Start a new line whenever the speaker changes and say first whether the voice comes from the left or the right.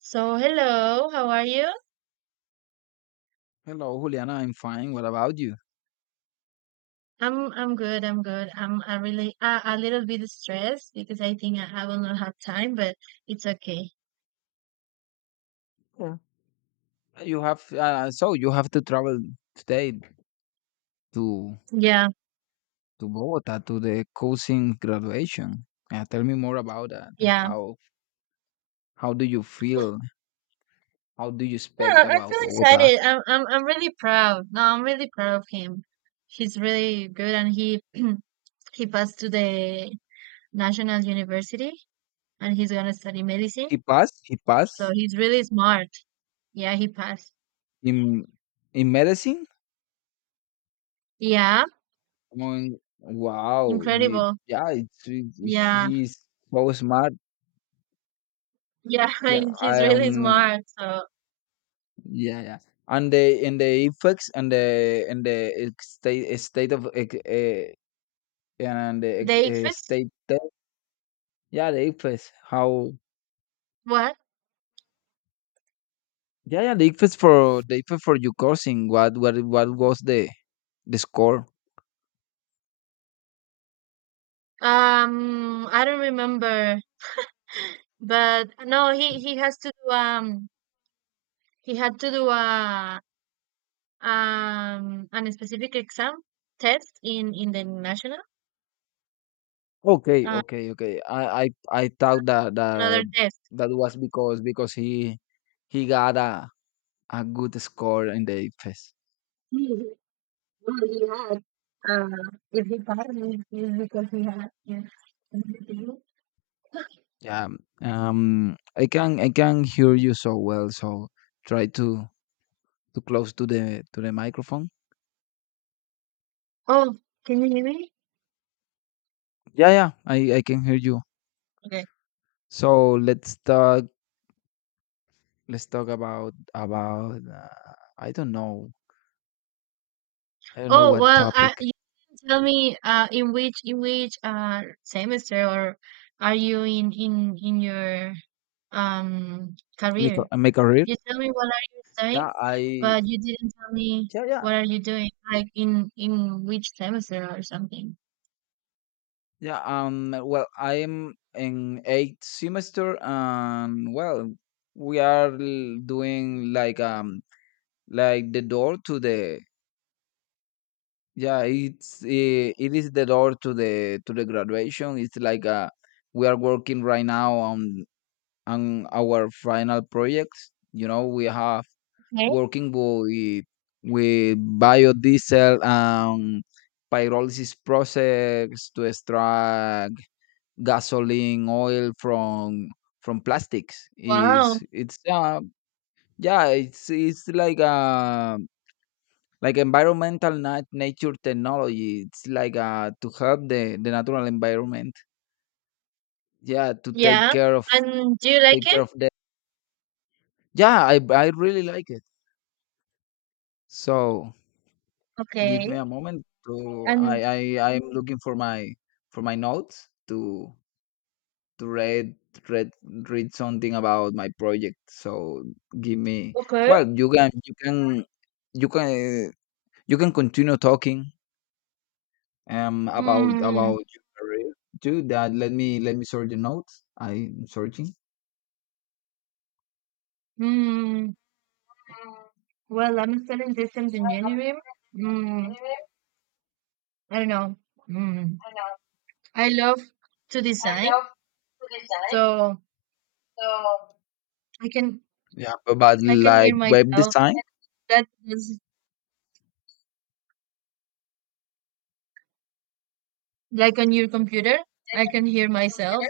right: So hello, how are you?
left: Hello, Juliana. I'm fine. What about you?
right: I'm good. I'm good. I really a little bit stressed because I think I will not have time, but it's okay.
left: You have so you have to travel today to
right: Yeah,
left: to Bogota to the cousin graduation. Tell me more about that.
right: yeah.
left: How how do you feel? How do you
right: No,
left: expect
right: I
left: about
right: feel
left: Bogota?
right: excited. I'm really proud. No, I'm really proud of him. He's really good, and he he passed to the national university, and he's gonna study medicine.
left: He passed. He
right: So
left: passed
right: he's really smart. Yeah, he passed.
left: in in medicine.
right: Yeah,
left: Wow.
right: incredible.
left: Yeah,
right: Yeah,
left: he's so smart.
right: yeah.
left: Yeah,
right: He's
left: I
right: really
left: am.
right: smart. So.
left: Yeah, yeah, and the in the effects and the in the ex- state of and the
right: They exist.
left: state test. Yeah, the ICFES. How?
right: What?
left: Yeah, yeah, the ICFES for your cousin. What what was the score?
right: I don't remember. But no, he has to do he had to do a an specific exam test in the national
left: Okay,
right: uh,
left: okay, okay. I thought that
right: another
left: that
right: test.
left: that was because he got a good score in the ICFES.
right: But, Uh, if he passed, it is because he had. Yeah.
left: Yeah. I can hear you so well. So try to close to the microphone.
right: Oh, can you hear me?
left: Yeah, yeah. I can hear you.
right: Okay.
left: So let's talk about about, I don't know. I don't know
right: Oh
left: what
right: well,
left: topic.
right: you didn't tell me in which semester or are you in in your
left: Make
right: career.
left: a, make a read?
right: You tell me what are you studying,
left: Yeah, I,
right: but you didn't tell me
left: yeah, yeah,
right: what are you doing, like in which semester or something.
left: yeah. Well, I'm in eighth semester, and, well, we are doing like, like, the door to the, yeah, it is the door to the graduation. It's like, we are working right now on our final project. You know, we have
right: Okay.
left: working with biodiesel and pyrolysis process to extract gasoline oil from plastics,
right: Wow.
left: is it's yeah, it's like a, like environmental nature technology. It's like to help the natural environment, yeah, to
right: Yeah. And do you like
left: take care
right: it?
left: of that. Yeah, I really like it, so. Give
right: Okay.
left: me a moment. So
right: And
left: I'm looking for my, for my notes to read, read read something about my project. So give me.
right: okay.
left: Well, you you can can continue talking, about
right: Mm,
left: your career too. That, let me sort the notes. I'm searching.
right: mm. Well, I'm studying systems engineering. Mm, I don't know. Mm. I love to design, so I can
left: Yeah, but
right: I can
left: like
right: hear
left: web
right: myself.
left: design.
right: That is like on your computer. I can hear myself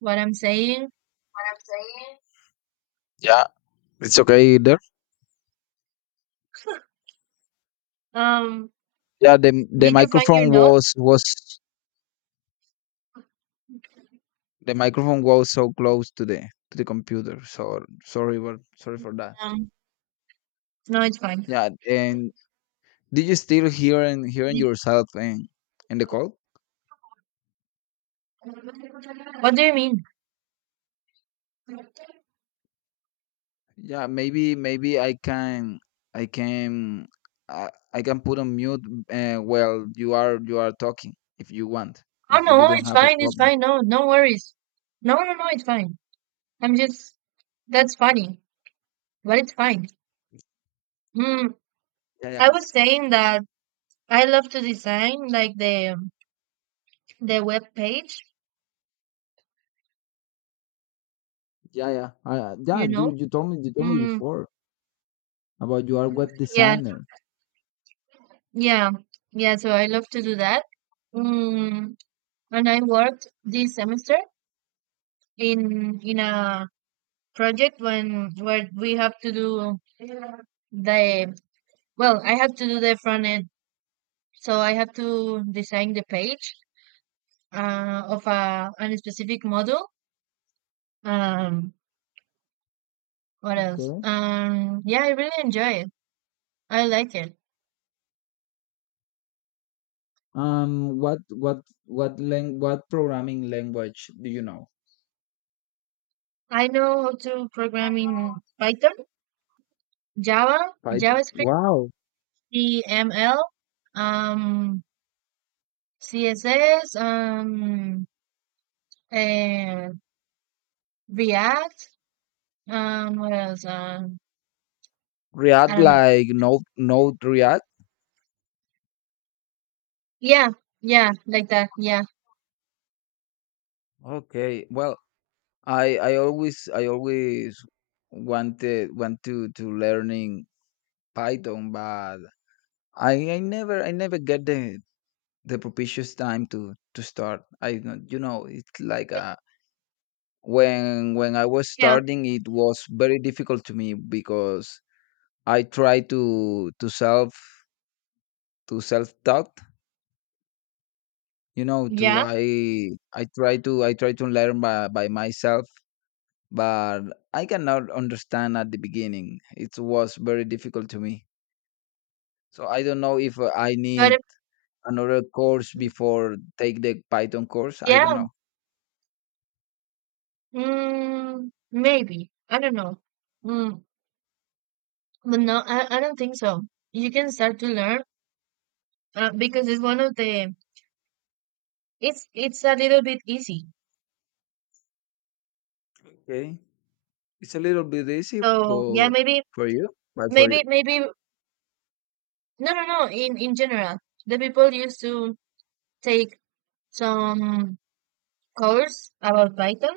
right: what I'm saying.
left: Yeah, it's okay either.
right: Um,
left: Yeah, the
right: did you find your
left: microphone
right: note?
left: was so close to the computer. So sorry, but sorry for that.
right: Um, no, it's fine.
left: Yeah, and did you still hearing
right: Did
left: yourself in the call?
right: you, what do you mean?
left: Yeah, maybe I can I can put on mute, while you are talking, if you want,
right: Oh
left: if you
right: no,
left: don't
right: it's
left: have a
right: fine, it's
left: problem.
right: fine. No, no worries. No, no, no, it's fine. I'm just that's funny, but it's fine. Mm,
left: Yeah,
right: I was
left: yes.
right: saying that I love to design like the the web page,
left: Yeah, yeah, yeah.
right: you
left: You
right: know.
left: you told me,
right: Mm,
left: before. About you are web
right: yeah,
left: designer.
right: yeah, yeah. So I love to do that. Mm, and I worked this semester in a project when where we have to do the well I have to do the front end so I have to design the page of a specific model um what else
left: Okay.
right: yeah I really enjoy it I like it
left: Um, what what what programming language do you know?
right: I know how to program in python, java,
left: Python.
right: javascript,
left: Wow.
right: cml, um css, and react, what else I
left: React,
right: don't know.
left: like Node React.
right: Yeah, yeah, like that. Yeah,
left: Okay. Well, I always wanted want to learning Python, but I I never get the propitious time to start. I don't- you know, it's like a, when I was
right: yeah,
left: starting, it was very difficult to me, because I try to self taught. You know, to
right: yeah.
left: I try to learn by myself, but I cannot understand at the beginning. It was very difficult to me. So I don't know if, I
right: But
left: need
right: if,
left: another course before take the Python course. I
right: yeah,
left: don't know.
right: maybe I don't know. Mm, but no, I don't think so. You can start to learn because it's one of the it's a little bit easy.
left: Okay, it's a little bit easy,
right: So yeah,
left: but
right: maybe
left: for you, but for
right: maybe
left: you.
right: maybe no no no. In general, the people used to take some course about Python.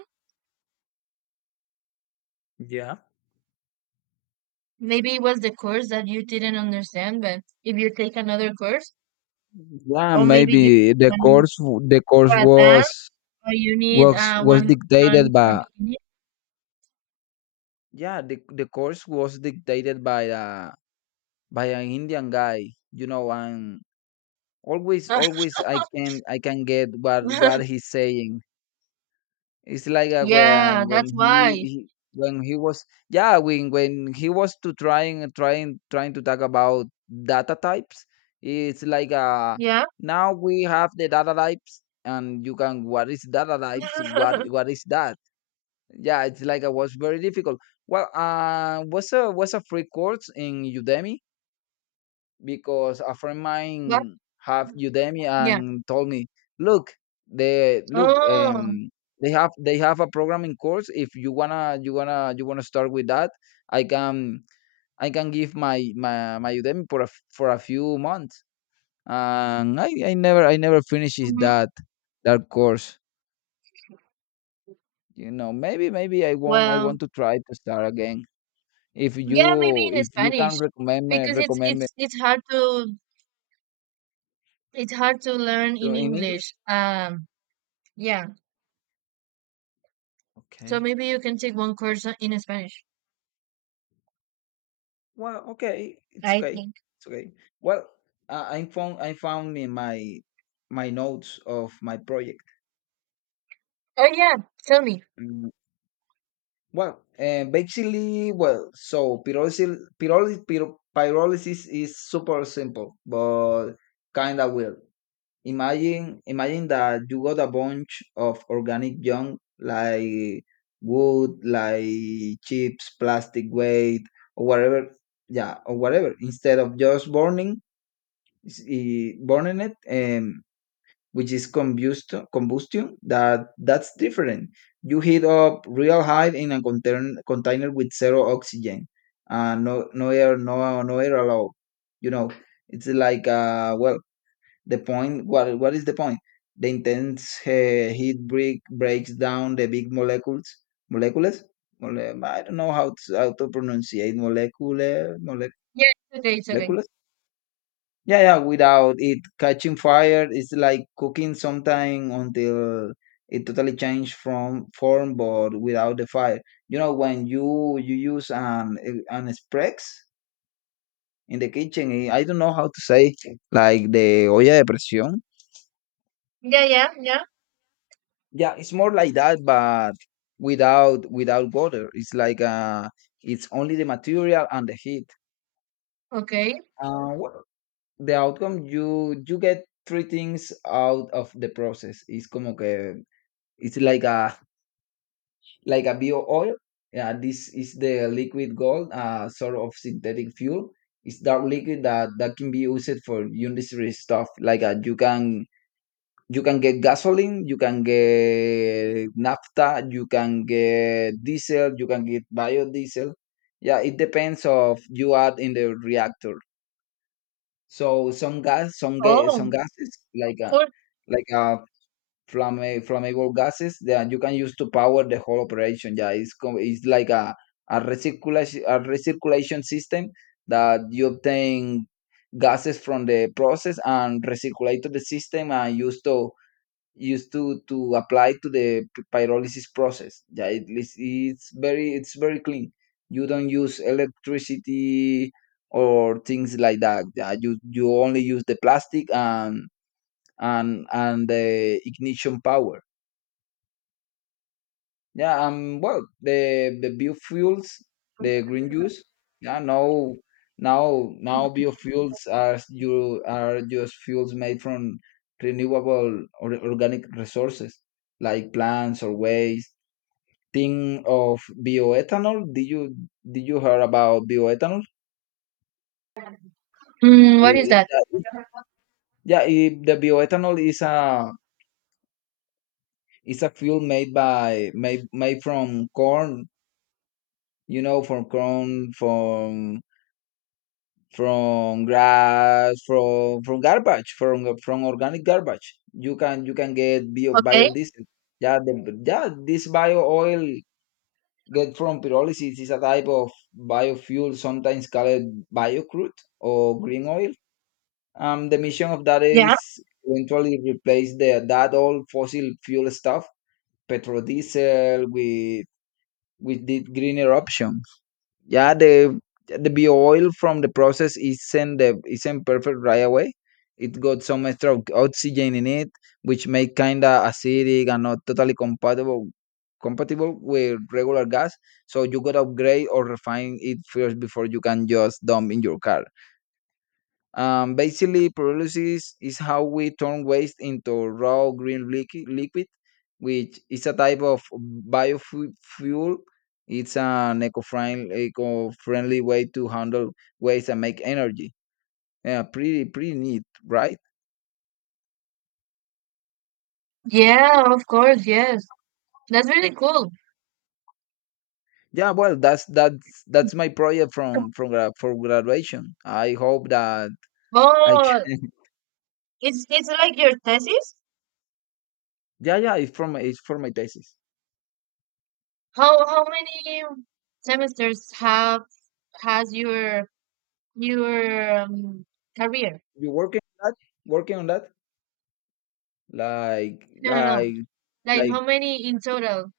left: Yeah.
right: Maybe it was the course that you didn't understand, but if you take another course,
left: Yeah,
right: or maybe you.
left: maybe the course the
right: For
left: course
right: advanced
left: was
right: or you need
left: was was
right: one one
left: dictated
right: for
left: by. Yeah, the course was dictated by a by an Indian guy, you know, and always
right: beginning?
left: always I can get what he's saying. It's like,
right: Yeah, that's why.
left: when he was, yeah, when he was to trying trying trying to talk about data types. It's like,
right: Yeah.
left: now we have the data types, and you can, what is data types, what what is that? Yeah, it's like it was very difficult. Well, was a free course in Udemy, because a friend of
right: Yeah.
left: mine have Udemy
right: Yeah.
left: and told me, look, they look,
right: Oh.
left: they have a programming course. If you wanna start with that, I can I can give my Udemy for for a few months. And I never finishes
right: Mhm.
left: that course. You know, maybe I want I
right: Well,
left: want to try to start again. If
right: yeah, maybe
left: you
right: in
left: if you can
right: Spanish
left: recommend me
right: because it's
left: recommend me
right: it's it's hard to learn
left: to,
right: in
left: in English?
right: English. Yeah. So
left: Okay.
right: maybe you can take one course o- in Spanish,
left: Well, okay, it's
right: I
left: okay.
right: think.
left: It's okay. Well, I found in my notes of my project.
right: Oh yeah, tell me.
left: Mm, Well, basically, well, so pyrolysis is super simple, but kind of weird. Imagine that you got a bunch of organic junk, like wood, like chips, plastic waste, or whatever. Yeah, or whatever. Instead of just burning, burning it, which is combustion. That, that's different. You heat up real high in a container with zero oxygen, no air, no air allowed. You know, it's like, well, the point, what is the point? The intense, heat breaks down the big molecules, molecules. I don't know how to pronunciate molecule, mole,
right: Yeah, it's okay, it's okay.
left: molecules. Yeah, yeah. Without it catching fire, it's like cooking sometime until it totally changed from form, but without the fire. You know, when you use an sprex in the kitchen, I don't know how to say, like, the olla de presión.
right: Yeah, yeah, yeah.
left: Yeah, it's more like that, but without water. It's like, it's only the material and the heat.
right: Okay.
left: Well, the outcome, you get three things out of the process. It's como que, it's like a, like a bio oil. Yeah, this is the liquid gold, sort of synthetic fuel. It's dark liquid that can be used for industry stuff. Like, you can get gasoline, you can get naphtha, you can get diesel, you can get biodiesel. Yeah, it depends of you add in the reactor. So
right: Oh,
left: some gases, like a,
right: cool.
left: like a flammable gases that you can use to power the whole operation. Yeah, it's like a recirculation, a recirculation system that you obtain gases from the process and recirculate to the system and used to apply to the pyrolysis process. Yeah, it's very clean. You don't use electricity or things like that. Yeah, you only use the plastic and and the ignition power. Yeah, well, the biofuels, the green juice. Yeah, now, biofuels are, you are, just fuels made from renewable or organic resources, like plants or waste. Think of bioethanol. Did you hear about bioethanol?
right: Mm, what
left: I-
right: is
left: i-
right: that?
left: that- yeah, the bioethanol is a fuel made by made made from corn. You know, from corn, from grass, from garbage, from organic garbage, you can get
right: Okay.
left: biodiesel. yeah the, yeah, this bio oil get from pyrolysis is a type of biofuel, sometimes called biocrude or green oil. The mission of that is
right: Yeah.
left: eventually replace the that old fossil fuel stuff, petrodiesel, with the greener option. Yeah, the be oil from the process isn't perfect right away. It got some extra oxygen in it, which make kinda acidic and not totally compatible with regular gas, so you gotta upgrade or refine it first before you can just dump in your car. Basically, pyrolysis is how we turn waste into raw green liquid, which is a type of biofuel. It's an eco-friendly way to handle waste and make energy. Yeah, pretty neat, right?
right: Yeah, of course, yes. That's really cool.
left: Yeah, well, that's my project for graduation. I hope that I
right: Well,
left: can.
right: it's like your thesis.
left: Yeah, yeah, it's for my thesis.
right: How many semesters have has your career?
left: You working on that? Working on that? Like.
right: No, no, no.
left: like
right: Like
left: like.
right: how many in total?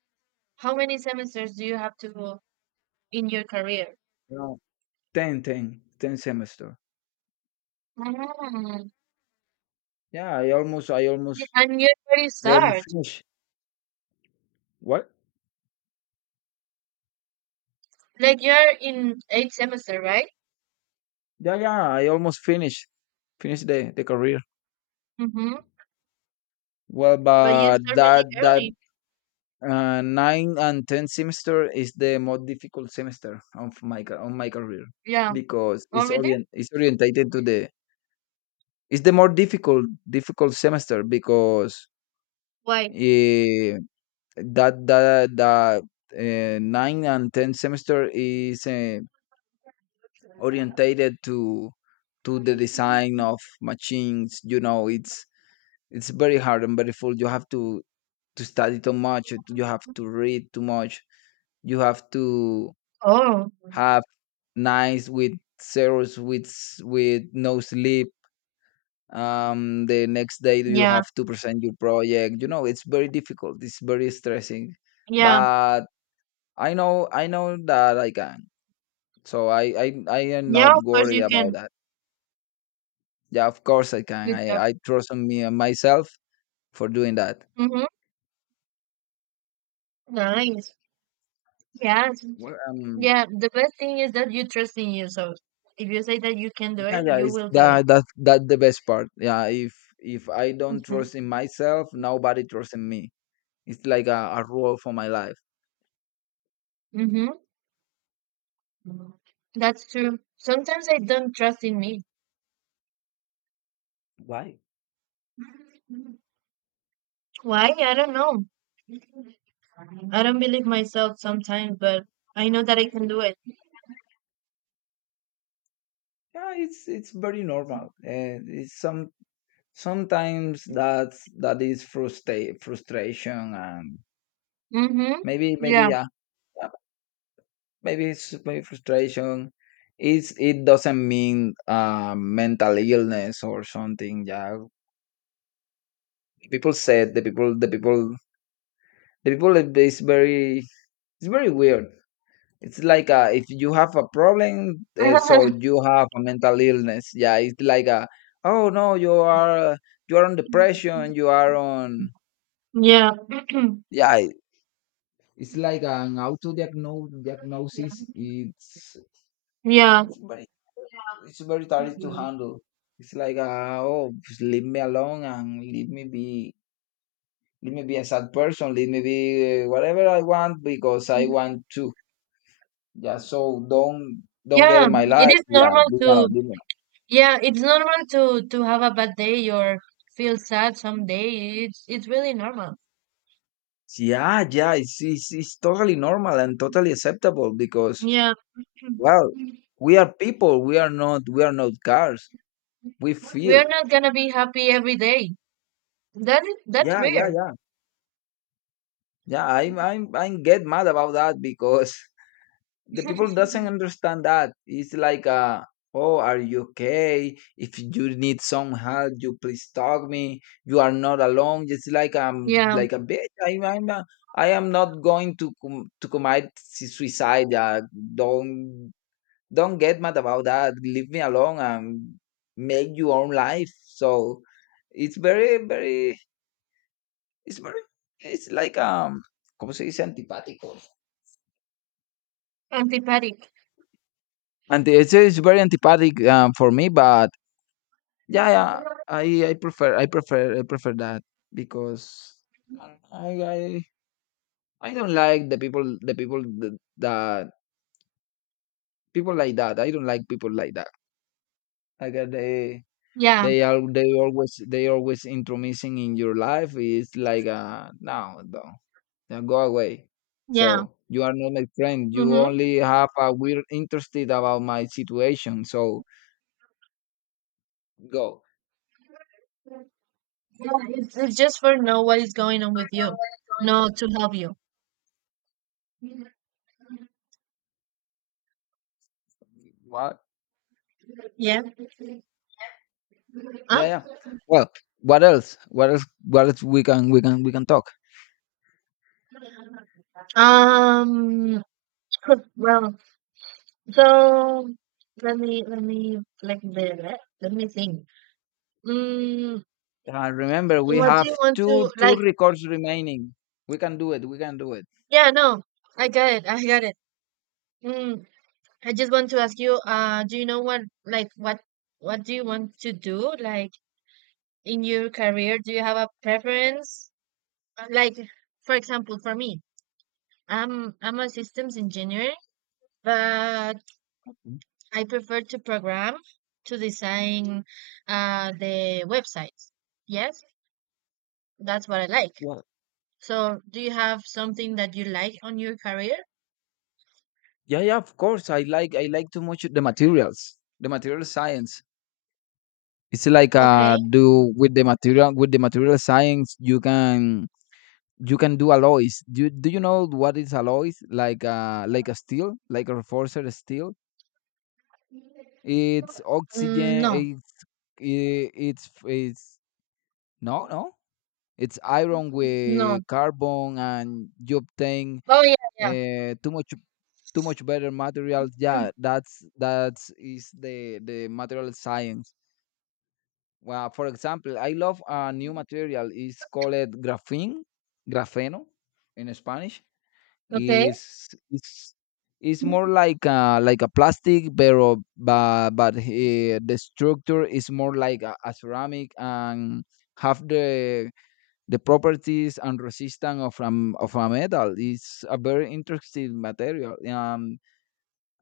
right: How many semesters do you have to go in your career?
left: Ten semester.
right: Ah,
left: Yeah,
right: y- And you already
left: I almost
right: start.
left: finished. What?
right: Like you're in eighth semester, right?
left: Yeah, yeah, I almost finished the career.
right: Mm-hmm.
left: Well,
right: But you
left: but
right: start
left: that
right: really
left: that
right: early.
left: nine and ten semester is the most difficult semester of on my career,
right: Yeah.
left: because
right: Already?
left: it's orientated to the, it's the more difficult semester because,
right: Why?
left: eh, that that that nine and ten semester is, orientated to the design of machines. You know, it's very hard and very full, you have to study too much, you have to read too much, you have to
right: Oh,
left: have nights with zeros, with no sleep. The next day you
right: yeah,
left: have to present your project. You know, it's very difficult, it's very stressing,
right: yeah,
left: but I know that I can, so I am
right: yeah.
left: not
right: Of course
left: worried
right: you
left: about
right: can.
left: that. Yeah, of course I can.
right: Good job.
left: I trust on me on myself for doing that.
right: Mhm. Nice. Yes.
left: Well,
right: Yeah. The best thing is that you trust in yourself. If you say that you can do
left: yeah,
right: it,
left: yeah,
right: you
left: it's
right: will do it.
left: that the best part. Yeah, if I don't
right: Mhm.
left: trust in myself, nobody trusts in me. It's like a rule for my life.
right: Mhm. That's true. Sometimes I don't trust in me.
left: Why?
right: Why? I don't know. I don't believe myself sometimes, but I know that I can do it.
left: Yeah, it's very normal, and it's some sometimes that's that is frustrate frustration and
right: Mhm.
left: maybe maybe
right: Yeah.
left: yeah maybe frustration. It doesn't mean mental illness or something. Yeah, people said the people it- it's very it's very weird. It's like if you have a problem, so you have a mental illness. Yeah, it's like a oh no, you are on depression. You are on
right: yeah.
left: yeah. It's like an auto diagnose diagnosis.
right: Yeah.
left: It's very It's very tiring to handle. It's like, oh, just leave me alone and leave me be a sad person, leave me be whatever I want because I want to. Yeah, so don't get
right: Yeah,
left: in my
right: it
left: life.
right: is
left: Yeah,
right: normal
left: leave me alone,
right: to
left: leave me alone.
right: yeah, it's normal to have a bad day or feel sad some day. It's really normal.
left: Yeah, yeah, it's totally normal and totally acceptable because
right: Yeah,
left: well, we are people. We are not cars. We
right: we
left: feel.
right: are not gonna be happy every day. That is that's
left: Yeah, yeah,
right: rare.
left: yeah, yeah. I'm I get mad about that because the people doesn't understand that. It's like uh oh, are you okay? If you need some help, you please talk me. You are not alone. Just like I'm
right: Yeah,
left: like a bitch. I am not going to commit suicide. Don't don't get mad about that. Leave me alone and make your own life. So it's very very it's like como se dice antipático?
right: antipathic.
left: And it's very antipathic, for me, but yeah, yeah. I prefer that because I I I don't like the people that, that people like that. I don't like people like that. Like
right: Yeah,
left: they are they always intromissing in your life. It's like uh, no, no, yeah, go away.
right: yeah.
left: So you are not my friend. You
right: Mm-hmm.
left: only have a weird interested about my situation. So go.
right: Yeah, it's just for know what is going on with you. No, to help you.
left: What?
right: Yeah.
left: Yeah,
right: Huh?
left: yeah. Well, what else? What else? What else we can talk?
right: Um. Well, so let me like the let me think. Mm,
left: Remember,
right: And
left: we
right: what do
left: have
right: you want to
left: two
right: like?
left: records remaining. We can do it. We can do it.
right: Yeah, no, I got it. I got it. Mm, I just want to ask you, do you know what like what do you want to do like in your career? Do you have a preference? Like for example, for me, I'm a systems engineer, but
left: Mm,
right: I prefer to program to design the websites. Yes, that's what I like.
left: well,
right: So, do you have something that you like on your career?
left: yeah, yeah. Of course, I like too much the materials. The material science. It's like
right: Okay.
left: do with the material science, you can you can do alloys. Do you know what is alloys? Like uh, like a steel, like a reinforced steel. It's oxygen.
right: No,
left: It's no, no. It's iron
right: no.
left: with carbon, and you obtain
right: Oh, yeah, yeah.
left: uh, too much too much better material.
right: Mm,
left: Yeah, that's is the material science. Well, for example, I love a new material. It's called graphene, grafeno in Spanish.
right: Okay.
left: Is it's it's more like like a plastic, but the structure is more like a ceramic and have the properties and resistance of a metal. Is a very interesting material,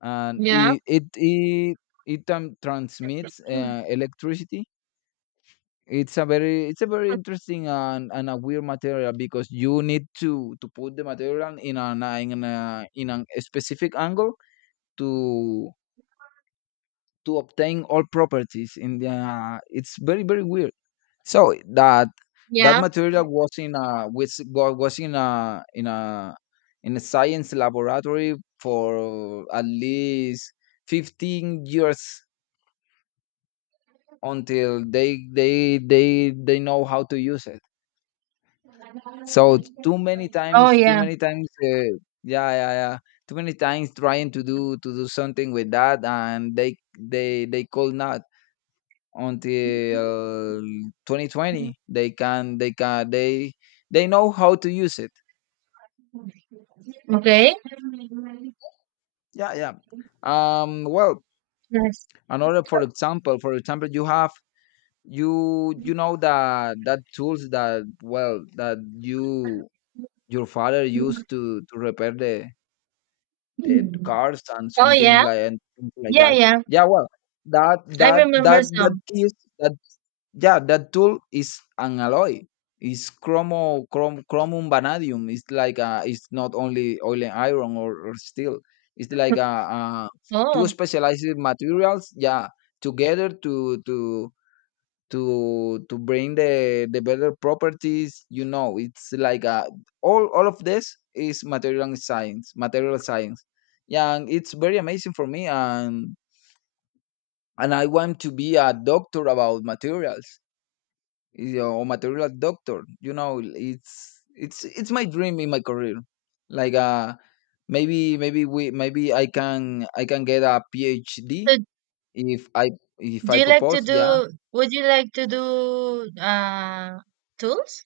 left: and
right: Yeah,
left: it transmits electricity. It's a very interesting and a weird material because you need to put the material in an in a specific angle to to obtain all properties in the it's very very weird. So that that
right: yeah.
left: material was in a was wa- was in a in a in a science laboratory for at least 15 years until they know how to use it. So
right: Oh,
left: too
right: yeah.
left: many times, yeah, yeah, yeah. Too many times trying to do something with that, and they could not. Until 2020 they can they know how to use it.
right: Okay.
left: Yeah, yeah, um, well,
right: Yes.
left: another, for example, for example, you have you know that that tools that, well, that you, your father used to repair the cars and
right: Oh,
left: something
right: yeah.
left: like, and something like
right: Yeah,
left: that.
right: yeah.
left: Yeah, well,
right: I remember
left: that
right: some.
left: is that. Yeah, that tool is an alloy. It's chromium, vanadium. It's like it's not only oil and iron or steel. It's like a two
right: Oh,
left: specialized materials. Yeah, together to bring the better properties. You know, it's like a all of this is material science. Material science. Yeah, and it's very amazing for me, and I want to be a doctor about materials, you know, or material doctor. You know, it's it's my dream in my career. Like uh, maybe I can get a PhD
right: so
left: if I if
right: do
left: I
right: you like to
left: propose. Yeah,
right: do, would you like to do uh tools?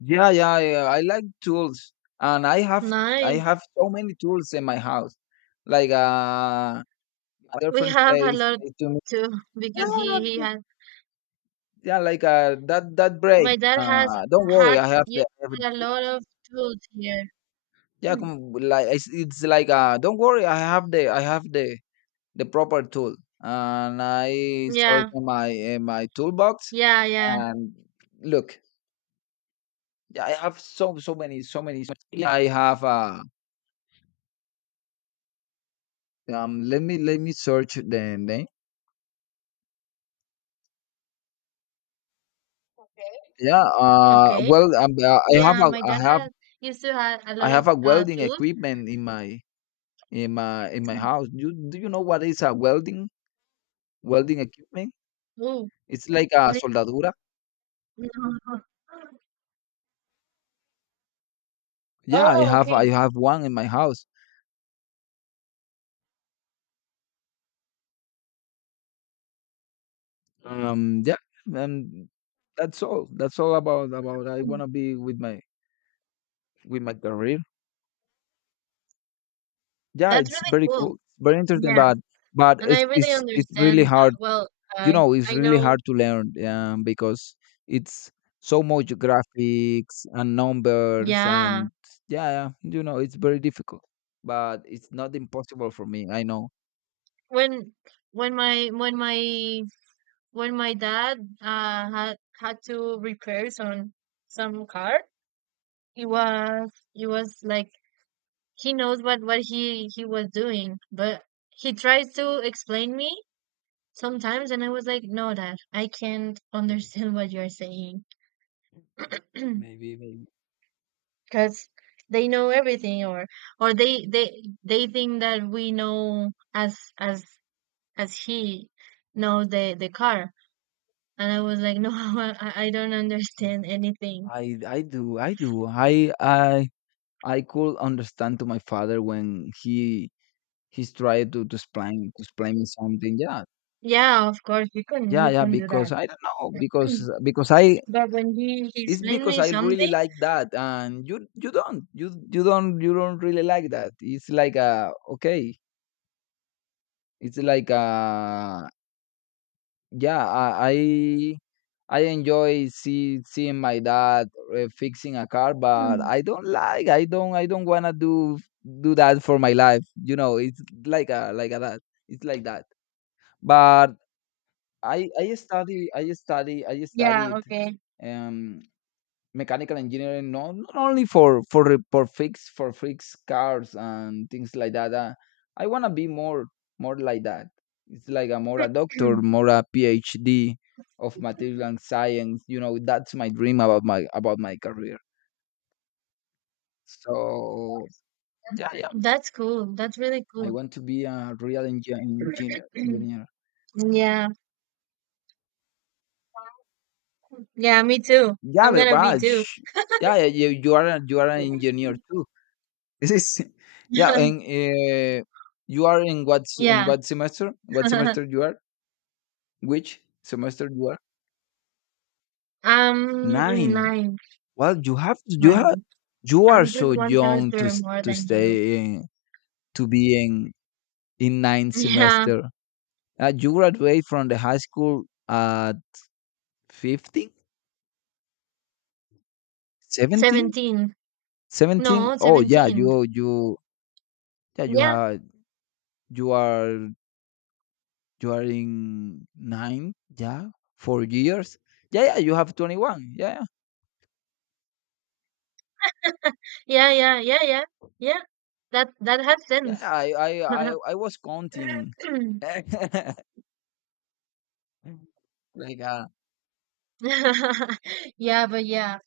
left: yeah, yeah. I like tools, and I
right: Nice.
left: have so many tools in my house. Like my
right: We
left: girlfriend
right: have a
left: says
right: lot
left: say to me,
right: too because he
left: yeah,
right: has
left: yeah, like that that break.
right: my dad has
left: Don't worry,
right: had used
left: I have,
right: a lot of tools here.
left: yeah, com- like it's like don't worry, I have the proper tool, and I search
right: Yeah,
left: in my toolbox,
right: yeah, yeah.
left: and look, yeah, I have so so many so many. Yeah, I have let me search the name. Yeah.
right: Okay. Yeah, my dad had used to have a
left: I
right: lot
left: have
right: of
left: a welding
right: tools.
left: equipment in my in my in my
right: Mm.
left: house. You, do you know what is a welding welding equipment?
right: Oh,
left: It's like a
right: what is
left: soldadura. Yeah,
right: Oh,
left: I
right: okay.
left: have one in my house. Yeah, and that's all. That's all about about. I
right: Mm.
left: want to be with my career. Yeah,
right: That's
left: it's
right: really
left: very
right: cool.
left: cool, very interesting,
right: Yeah.
left: but but
right: And I
left: it's
right: really
left: it's it's really
right: understand that.
left: hard.
right: Well,
left: You
right: I
left: know, it's
right: I
left: really
right: know.
left: hard to learn, because it's so much graphics and numbers
right: Yeah.
left: and yeah, yeah, you know, it's very difficult. But it's not impossible for me. I know.
right: When when my when my dad had had to repair some car, it was like he knows what he was doing, but he tries to explain me sometimes and I was like no dad I can't understand what you're saying
left: Maybe, maybe.
right: because they know everything or they think that we know as he knows the car and I was like no I don't understand
left: Mm,
right: anything
left: I do I do I could understand to my father when he to explain me something. Yeah,
right: yeah of course
left: yeah,
right: you
left: yeah.
right: can do that
left: Because I don't know. Because I,
right: but when he
left: it's
right: explained
left: because
right: me
left: I really
right: something
left: like that, and you don't really like that. It's like a, okay. It's like a, yeah. I I enjoy seeing my dad fixing a car, but
right: mm,
left: I don't like. I don't. I don't wanna do do that for my life. You know, it's like a that. It's like that. But I study. I study. I
right: yeah
left: studied.
right: okay
left: Um, mechanical engineering, no, not only for for fix cars and things like that, I want to be more more like that. It's like a more a doctor, more a PhD of material and science, you know. That's my dream about my career. So yeah, yeah,
right: that's cool that's really
left: I
right: cool
left: want to be a real engineer engineer.
right: yeah. Yeah, me too.
left: Yeah,
right: I'm
left: but
right: gonna be
left: Raj,
right: too.
left: yeah, yeah, you are you are an engineer. This is yeah, and you are in what s- in
right: Yeah.
left: what semester? What semester you are? Which semester you are?
right: I'm in
left: Nine.
right: ninth,
left: Well,
right: ninth.
left: you are
right: I'm
left: so
right: just one
left: young to
right: semester more than you.
left: stay in, to be in ninth
right: Yeah,
left: semester. You graduate from the high school at 15, 17,
right: 17.
left: 17.
right: No,
left: Oh yeah,
right: 17.
left: you
right: Yeah,
left: have, you are, you are in nine, yeah, 4 years. Yeah, yeah, you have 21. Yeah, yeah,
right: yeah, yeah, yeah, yeah, yeah. That that has
left: yeah,
right: sense.
left: I was counting. Like, uh,
right: Yeah, but yeah.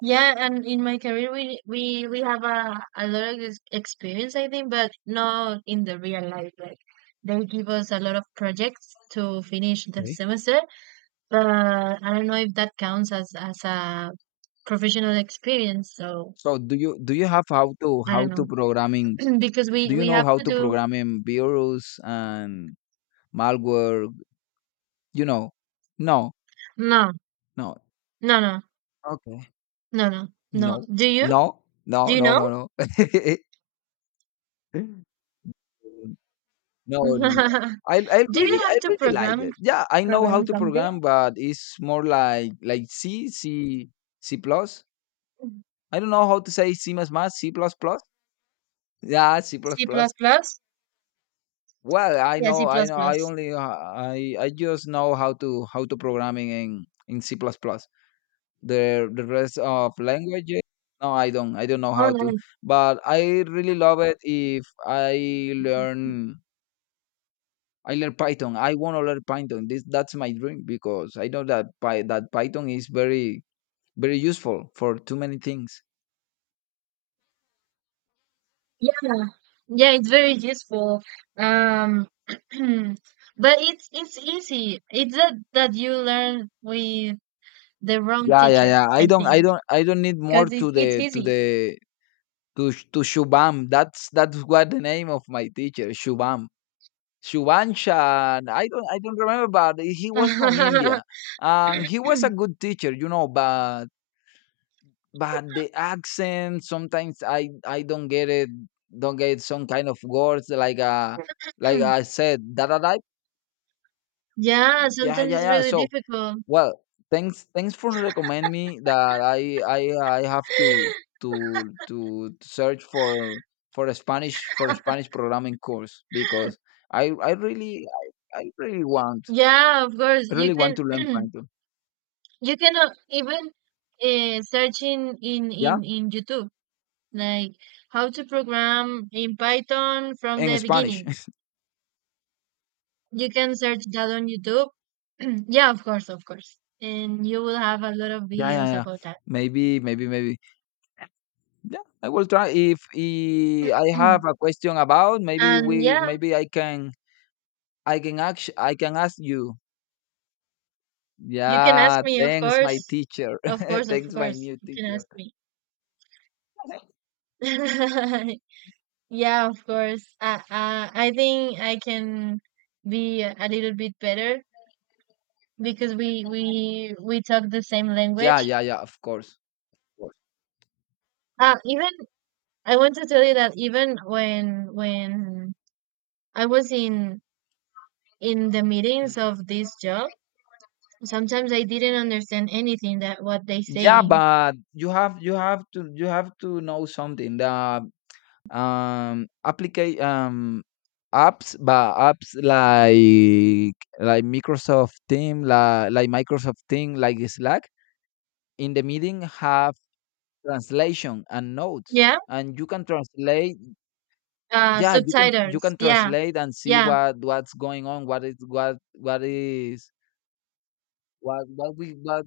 right: Yeah, and in my career, we have a lot of ex- experience, I think, but not in the real life. Like they give us a lot of projects to finish the
left: okay.
right: semester, but I don't know if that counts as a professional experience. So
left: So do you have,
right: I don't
left: how to
right: know
left: programming?
right: because
left: Do you
right: we
left: know
right: have
left: how
right: to
left: to
right: do
left: programming? In virus and malware? You know, no,
right: no
left: no,
right: no no
left: okay,
right: no no no.
left: no, no,
right: Do
left: no,
right: you
left: no,
right: know?
left: no, no. No, no, no. I
right: Do you
left: really I
right: have to
left: really like
right: program
left: that. Yeah, I know how
right: program
left: to
right: something?
left: program, but it's more like C plus. I don't know how to say C plus plus. Yeah, C plus
right: C plus
left: plus.
right: plus?
left: Well,
right: Yeah, C
left: I
right: plus
left: know I
right: plus.
left: only I just know how to programming in C plus plus. The rest of languages, no, I don't know
right: Oh
left: how to.
right: no,
left: But I really love it if I learn I learn Python. I want to learn Python. This that's my dream because I know that Python is very very useful for too many things.
right: yeah, yeah, it's very useful. But it's easy. It's that that you learn with the wrong
left: Yeah, yeah,
right: teacher,
left: yeah.
right: I think,
left: I don't need more
right: because
left: to
right: it, it's
left: the to
right: easy.
left: the to Shubham. That's what the name of my teacher Shubham. Shubhanshan. I don't remember, but he was from India, and he was a good teacher, you know. But the accent sometimes I don't get it, don't get some kind of words like I said that
right: Yeah,
left: yeah,
right: sometimes
left: yeah,
right: it's
left: yeah.
right: really
left: So,
right: difficult.
left: well, thanks for recommend me that I have to search for a Spanish programming course because I really— I really want—
right: Yeah, of course
left: I
right: you
left: really
right: can.
left: want to learn Python.
right: You cannot even search
left: Yeah,
right: in YouTube like how to program in Python from
left: in
right: the
left: Spanish.
right: beginning. You can search that on YouTube. yeah, of course, of course. And you will have a lot of
left: Yeah,
right: videos
left: yeah, yeah.
right: about that.
left: Maybe. Yeah, I will try. If I have a question about,
right: and yeah,
left: maybe I can ask, I can ask you.
right: you can ask
left: Yeah,
right: me, of
left: thanks, my
right: course.
left: teacher.
right: Of course, of
left: Thanks, my
right: course.
left: new
right: You can
left: teacher.
right: ask me. yeah, of course. I I think I can be a little bit better because we talk the same
left: Yeah,
right: language.
left: yeah, yeah. Of course, of course.
right: Even I want to tell you that even when I was in the meetings of
left: hmm
right: this job sometimes I didn't understand anything that what they
left: Yeah,
right: saying.
left: but you have to know something. The applica apps, but apps like Microsoft Team, like Microsoft Team, like Slack. In the meeting, have translation and notes,
right: Yeah,
left: and you can translate. Yeah, you can you
right: subtitles.
left: can
right: Yeah,
left: translate and see
right: yeah,
left: what's going on, what is, what is, what we, what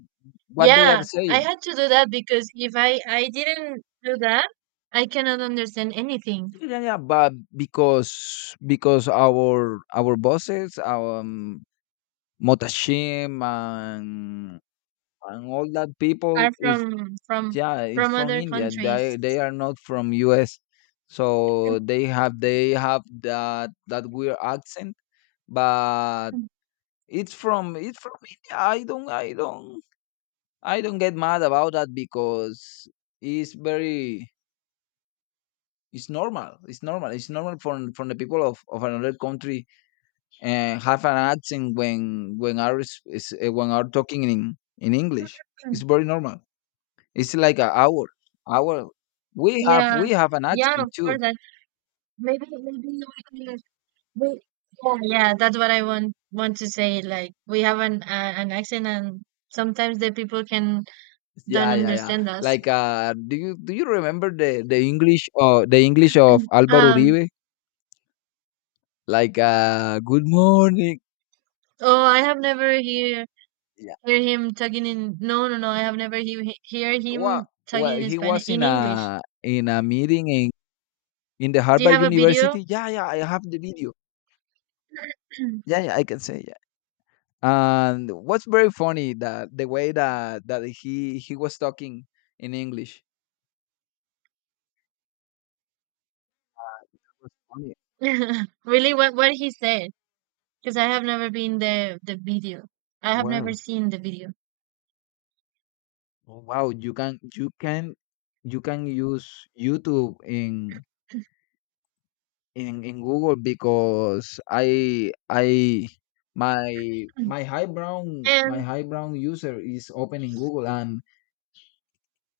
left: what they are
right: yeah. I
left: saying.
right: had to do that because if I didn't do that, I cannot understand anything.
left: Yeah, yeah, yeah, but because our bosses, our motashim and all that people
right: Are
left: is— yeah, it's
right: from
left: from
right: other
left: India. they
right: countries.
left: they are not from us, so they have that weird accent. But it's from India. I don't get mad about that because it's very it's normal. It's normal. It's normal for— from the people of another country, and have an accent when when are talking in English. It's very normal. It's like a hour. We have
right: Yeah,
left: we have an
right: yeah.
left: accent
right: Of
left: too.
right: course, that maybe maybe we can we. Yeah, yeah, that's what I want to say. Like we have an accent, and sometimes the people can don't
left: Yeah, yeah, yeah.
right: understand us.
left: Like, do you remember the English, the English of Álvaro
right: Um,
left: Uribe? Like, good morning.
right: oh, I have never hear
left: Yeah.
right: hear him talking in. No, no, no. I have never hear hear
left: Well,
right: him
left: well,
right: talking in
left: he
right: Spanish
left: was
right: in
left: in
right: English.
left: a— in a meeting in the
right: Do you
left: Harvard
right: have a video?
left: University. Yeah, yeah, I have the video. Yeah, yeah, I can say, yeah. And what's very funny that the way that he was talking in English was funny.
right: Really, what he said? Because I have never been the video. I have never
left: Wow.
right: seen the video.
left: Oh, wow, you can use YouTube in Google because I my high brown my
right: And
left: high brown user is open in Google, and—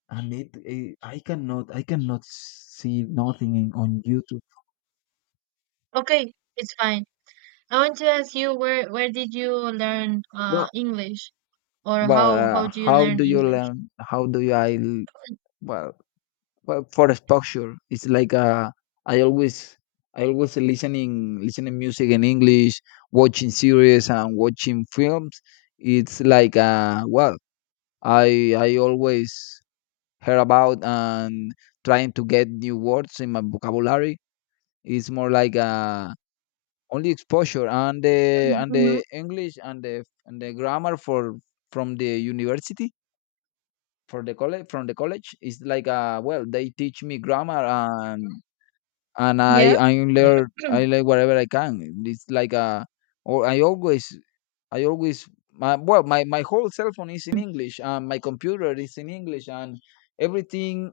left: and I cannot see nothing in on YouTube.
right: okay, it's fine. I want to ask you where did you learn
left: Well,
right: English or how do you
left: how
right: learn
left: do you
right: English?
left: learn? How do you, I l- well, well, for exposure? It's like, I always, I always listening, listening music in English, watching series and watching films. It's like, well, I always hear about and trying to get new words in my vocabulary. It's more like, only exposure, and the and
right: Mm-hmm.
left: the English and the grammar for— from the university, for the college from the college is like, well, they teach me grammar and and i
right: Yeah.
left: i learn i learn whatever I can. It's like a— or I always my well, my whole cell phone is in English, and my computer is in English, and everything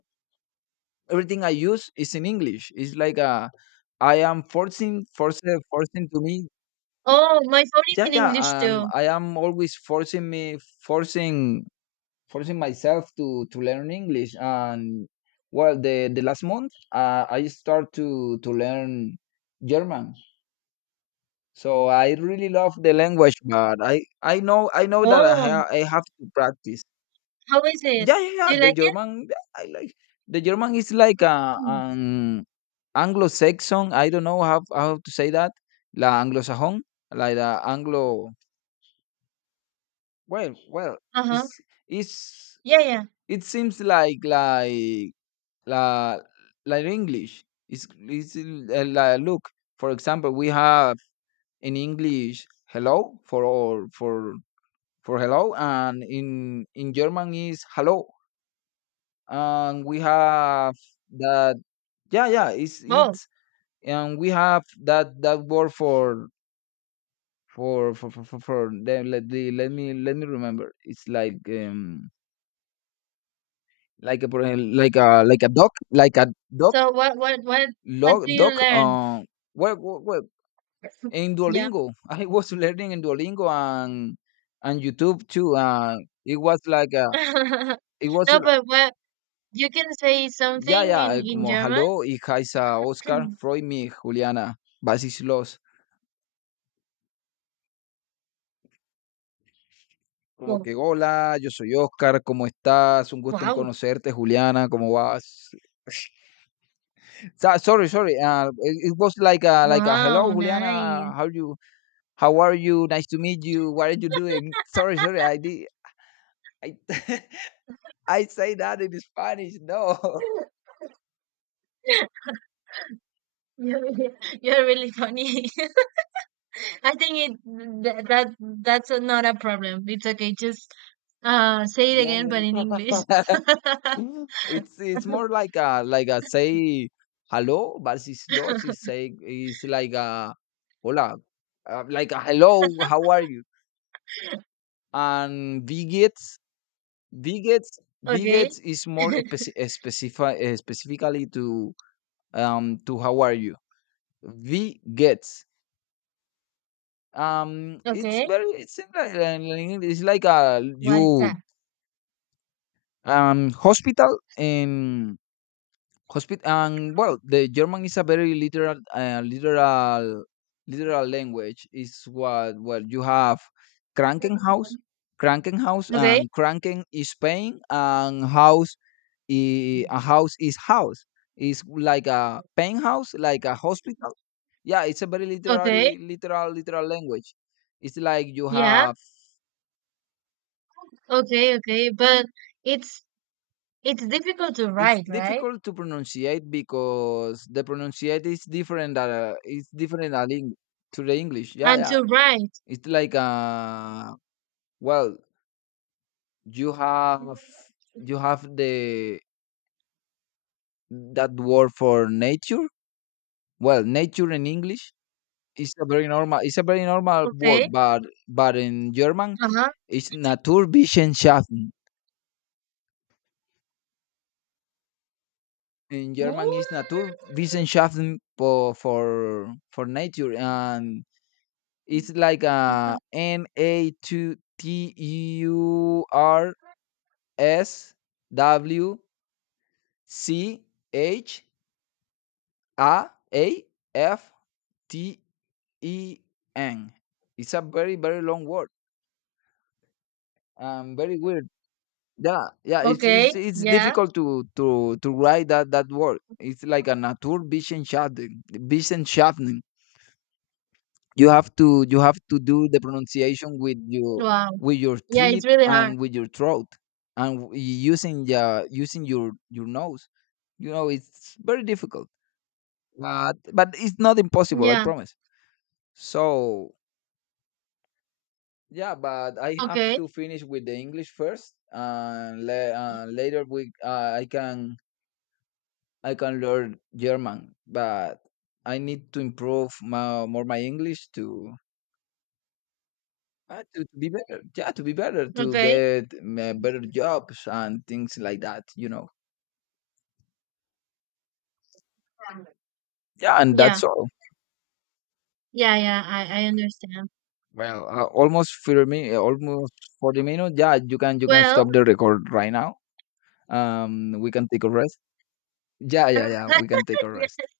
left: everything I use is in English. It's like a— I am forcing to me.
right: Oh, my phone is
left: Yeah,
right: in
left: yeah.
right: English too.
left: I am always forcing myself to learn English. And well, the last month, I start to learn German. So I really love the language, but I know that
right: Oh,
left: I have to practice.
right: how is it?
left: Yeah, yeah,
right: Do
left: yeah,
right: you
left: the
right: like
left: German. Yeah, I like. The German is like a—
right: it?
left: an Anglo-Saxon, I don't know how to say that. La Anglo-Saxon, like the Anglo— Well,
right: Uh-huh.
left: it's it's
right: Yeah, yeah.
left: it seems like la— like English. It's like, look, for example, we have in English hello for all, for hello, and in German is hello, and we have that. Yeah, yeah, it's
right: Oh,
left: it's and we have that word let the— let me remember. It's like, like a— por ejem-, like a doc, like a doc,
right: so what do
left: log,
right: you
left: doc.
right: learn?
left: Well, in
right: Yeah.
left: Duolingo, I was learning in Duolingo, and YouTube too. It was like a— it was
right: No,
left: like—
right: but what you can say
left: yeah,
right: something
left: yeah,
right: in
left: como
right: German?
left: hello, hija Isa Oscar, Freud mi Juliana, Basis Los. Como
right: Wow.
left: que hola, yo soy Oscar, ¿cómo estás? Un gusto en
right: Wow.
left: conocerte, Juliana, ¿cómo vas? Sorry, sorry. It was like a— like a
right: Wow,
left: hello,
right: nice.
left: Juliana, how you— how are you? Nice to meet you. What are you doing? Sorry, sorry. I did. I I say that in Spanish. No.
right: You're, you're really funny. I think it th that that's a, not a problem. It's okay. Just say it
left: Yeah.
right: again, but in
left: Yeah.
right: English.
left: Mhm. It's more like a— like a say hello, but it's lost. It's saying, it's like a hola, like a hello. How are you? And bigots, bigots,
right: Okay.
left: bigots is more specifically to how are you? V it's
right: Okay.
left: very— it's in like it's like a
right: What is
left: you.
right: that?
left: Hospital in hospital, and well, the German is a very literal, literal language, is what. Well, you have krankenhaus,
right: Okay.
left: and kranken is pain, and house— a house is house. Is like a pain house, like a hospital. Yeah, it's a very
right: Okay.
left: literary, literal language. It's like you
right: Yeah.
left: have—
right: Okay, okay, but it's it's difficult to
left: It's
right: write, right?
left: difficult to pronunciate because the pronunciate is different. It's different than— to the English. Yeah,
right: And
left: yeah.
right: to write,
left: It's like, well, you have you have the— that word for nature. Well, nature in English is a very normal. It's a very normal word,
right: okay,
left: but in German,
right: uh-huh.
left: it's Naturwissenschaften. In German,
right: What?
left: it's Naturwissenschaften for nature. And it's like a
right: Okay.
left: N A two TURSWCHAAFTEN. It's a very long word. Very weird. Yeah, yeah. It's
right: Okay,
left: it's it's
right: yeah.
left: difficult to write that word. It's like a Naturvision Schafften, Vision Schafften. You have to do the pronunciation with your—
right: Wow.
left: with your
right: Yeah, it's
left: teeth,
right: really hard.
left: and with your throat, and using your nose. You know, it's very difficult, but it's not impossible. I
right: Yeah.
left: promise. So, yeah, but I have
right: Okay.
left: to finish with the English first, and later we I can learn German. But I need to improve my English to— to be better, yeah, to be better, to
right: Okay.
left: get better jobs and things like that, you know. Yeah, and
right: Yeah.
left: that's all.
right: Yeah, yeah, I understand.
left: Well, almost for me, almost 40 minutes. Yeah, you can
right: Well,
left: stop the record right now. We can take a rest. Yeah, yeah, yeah. We can take a rest.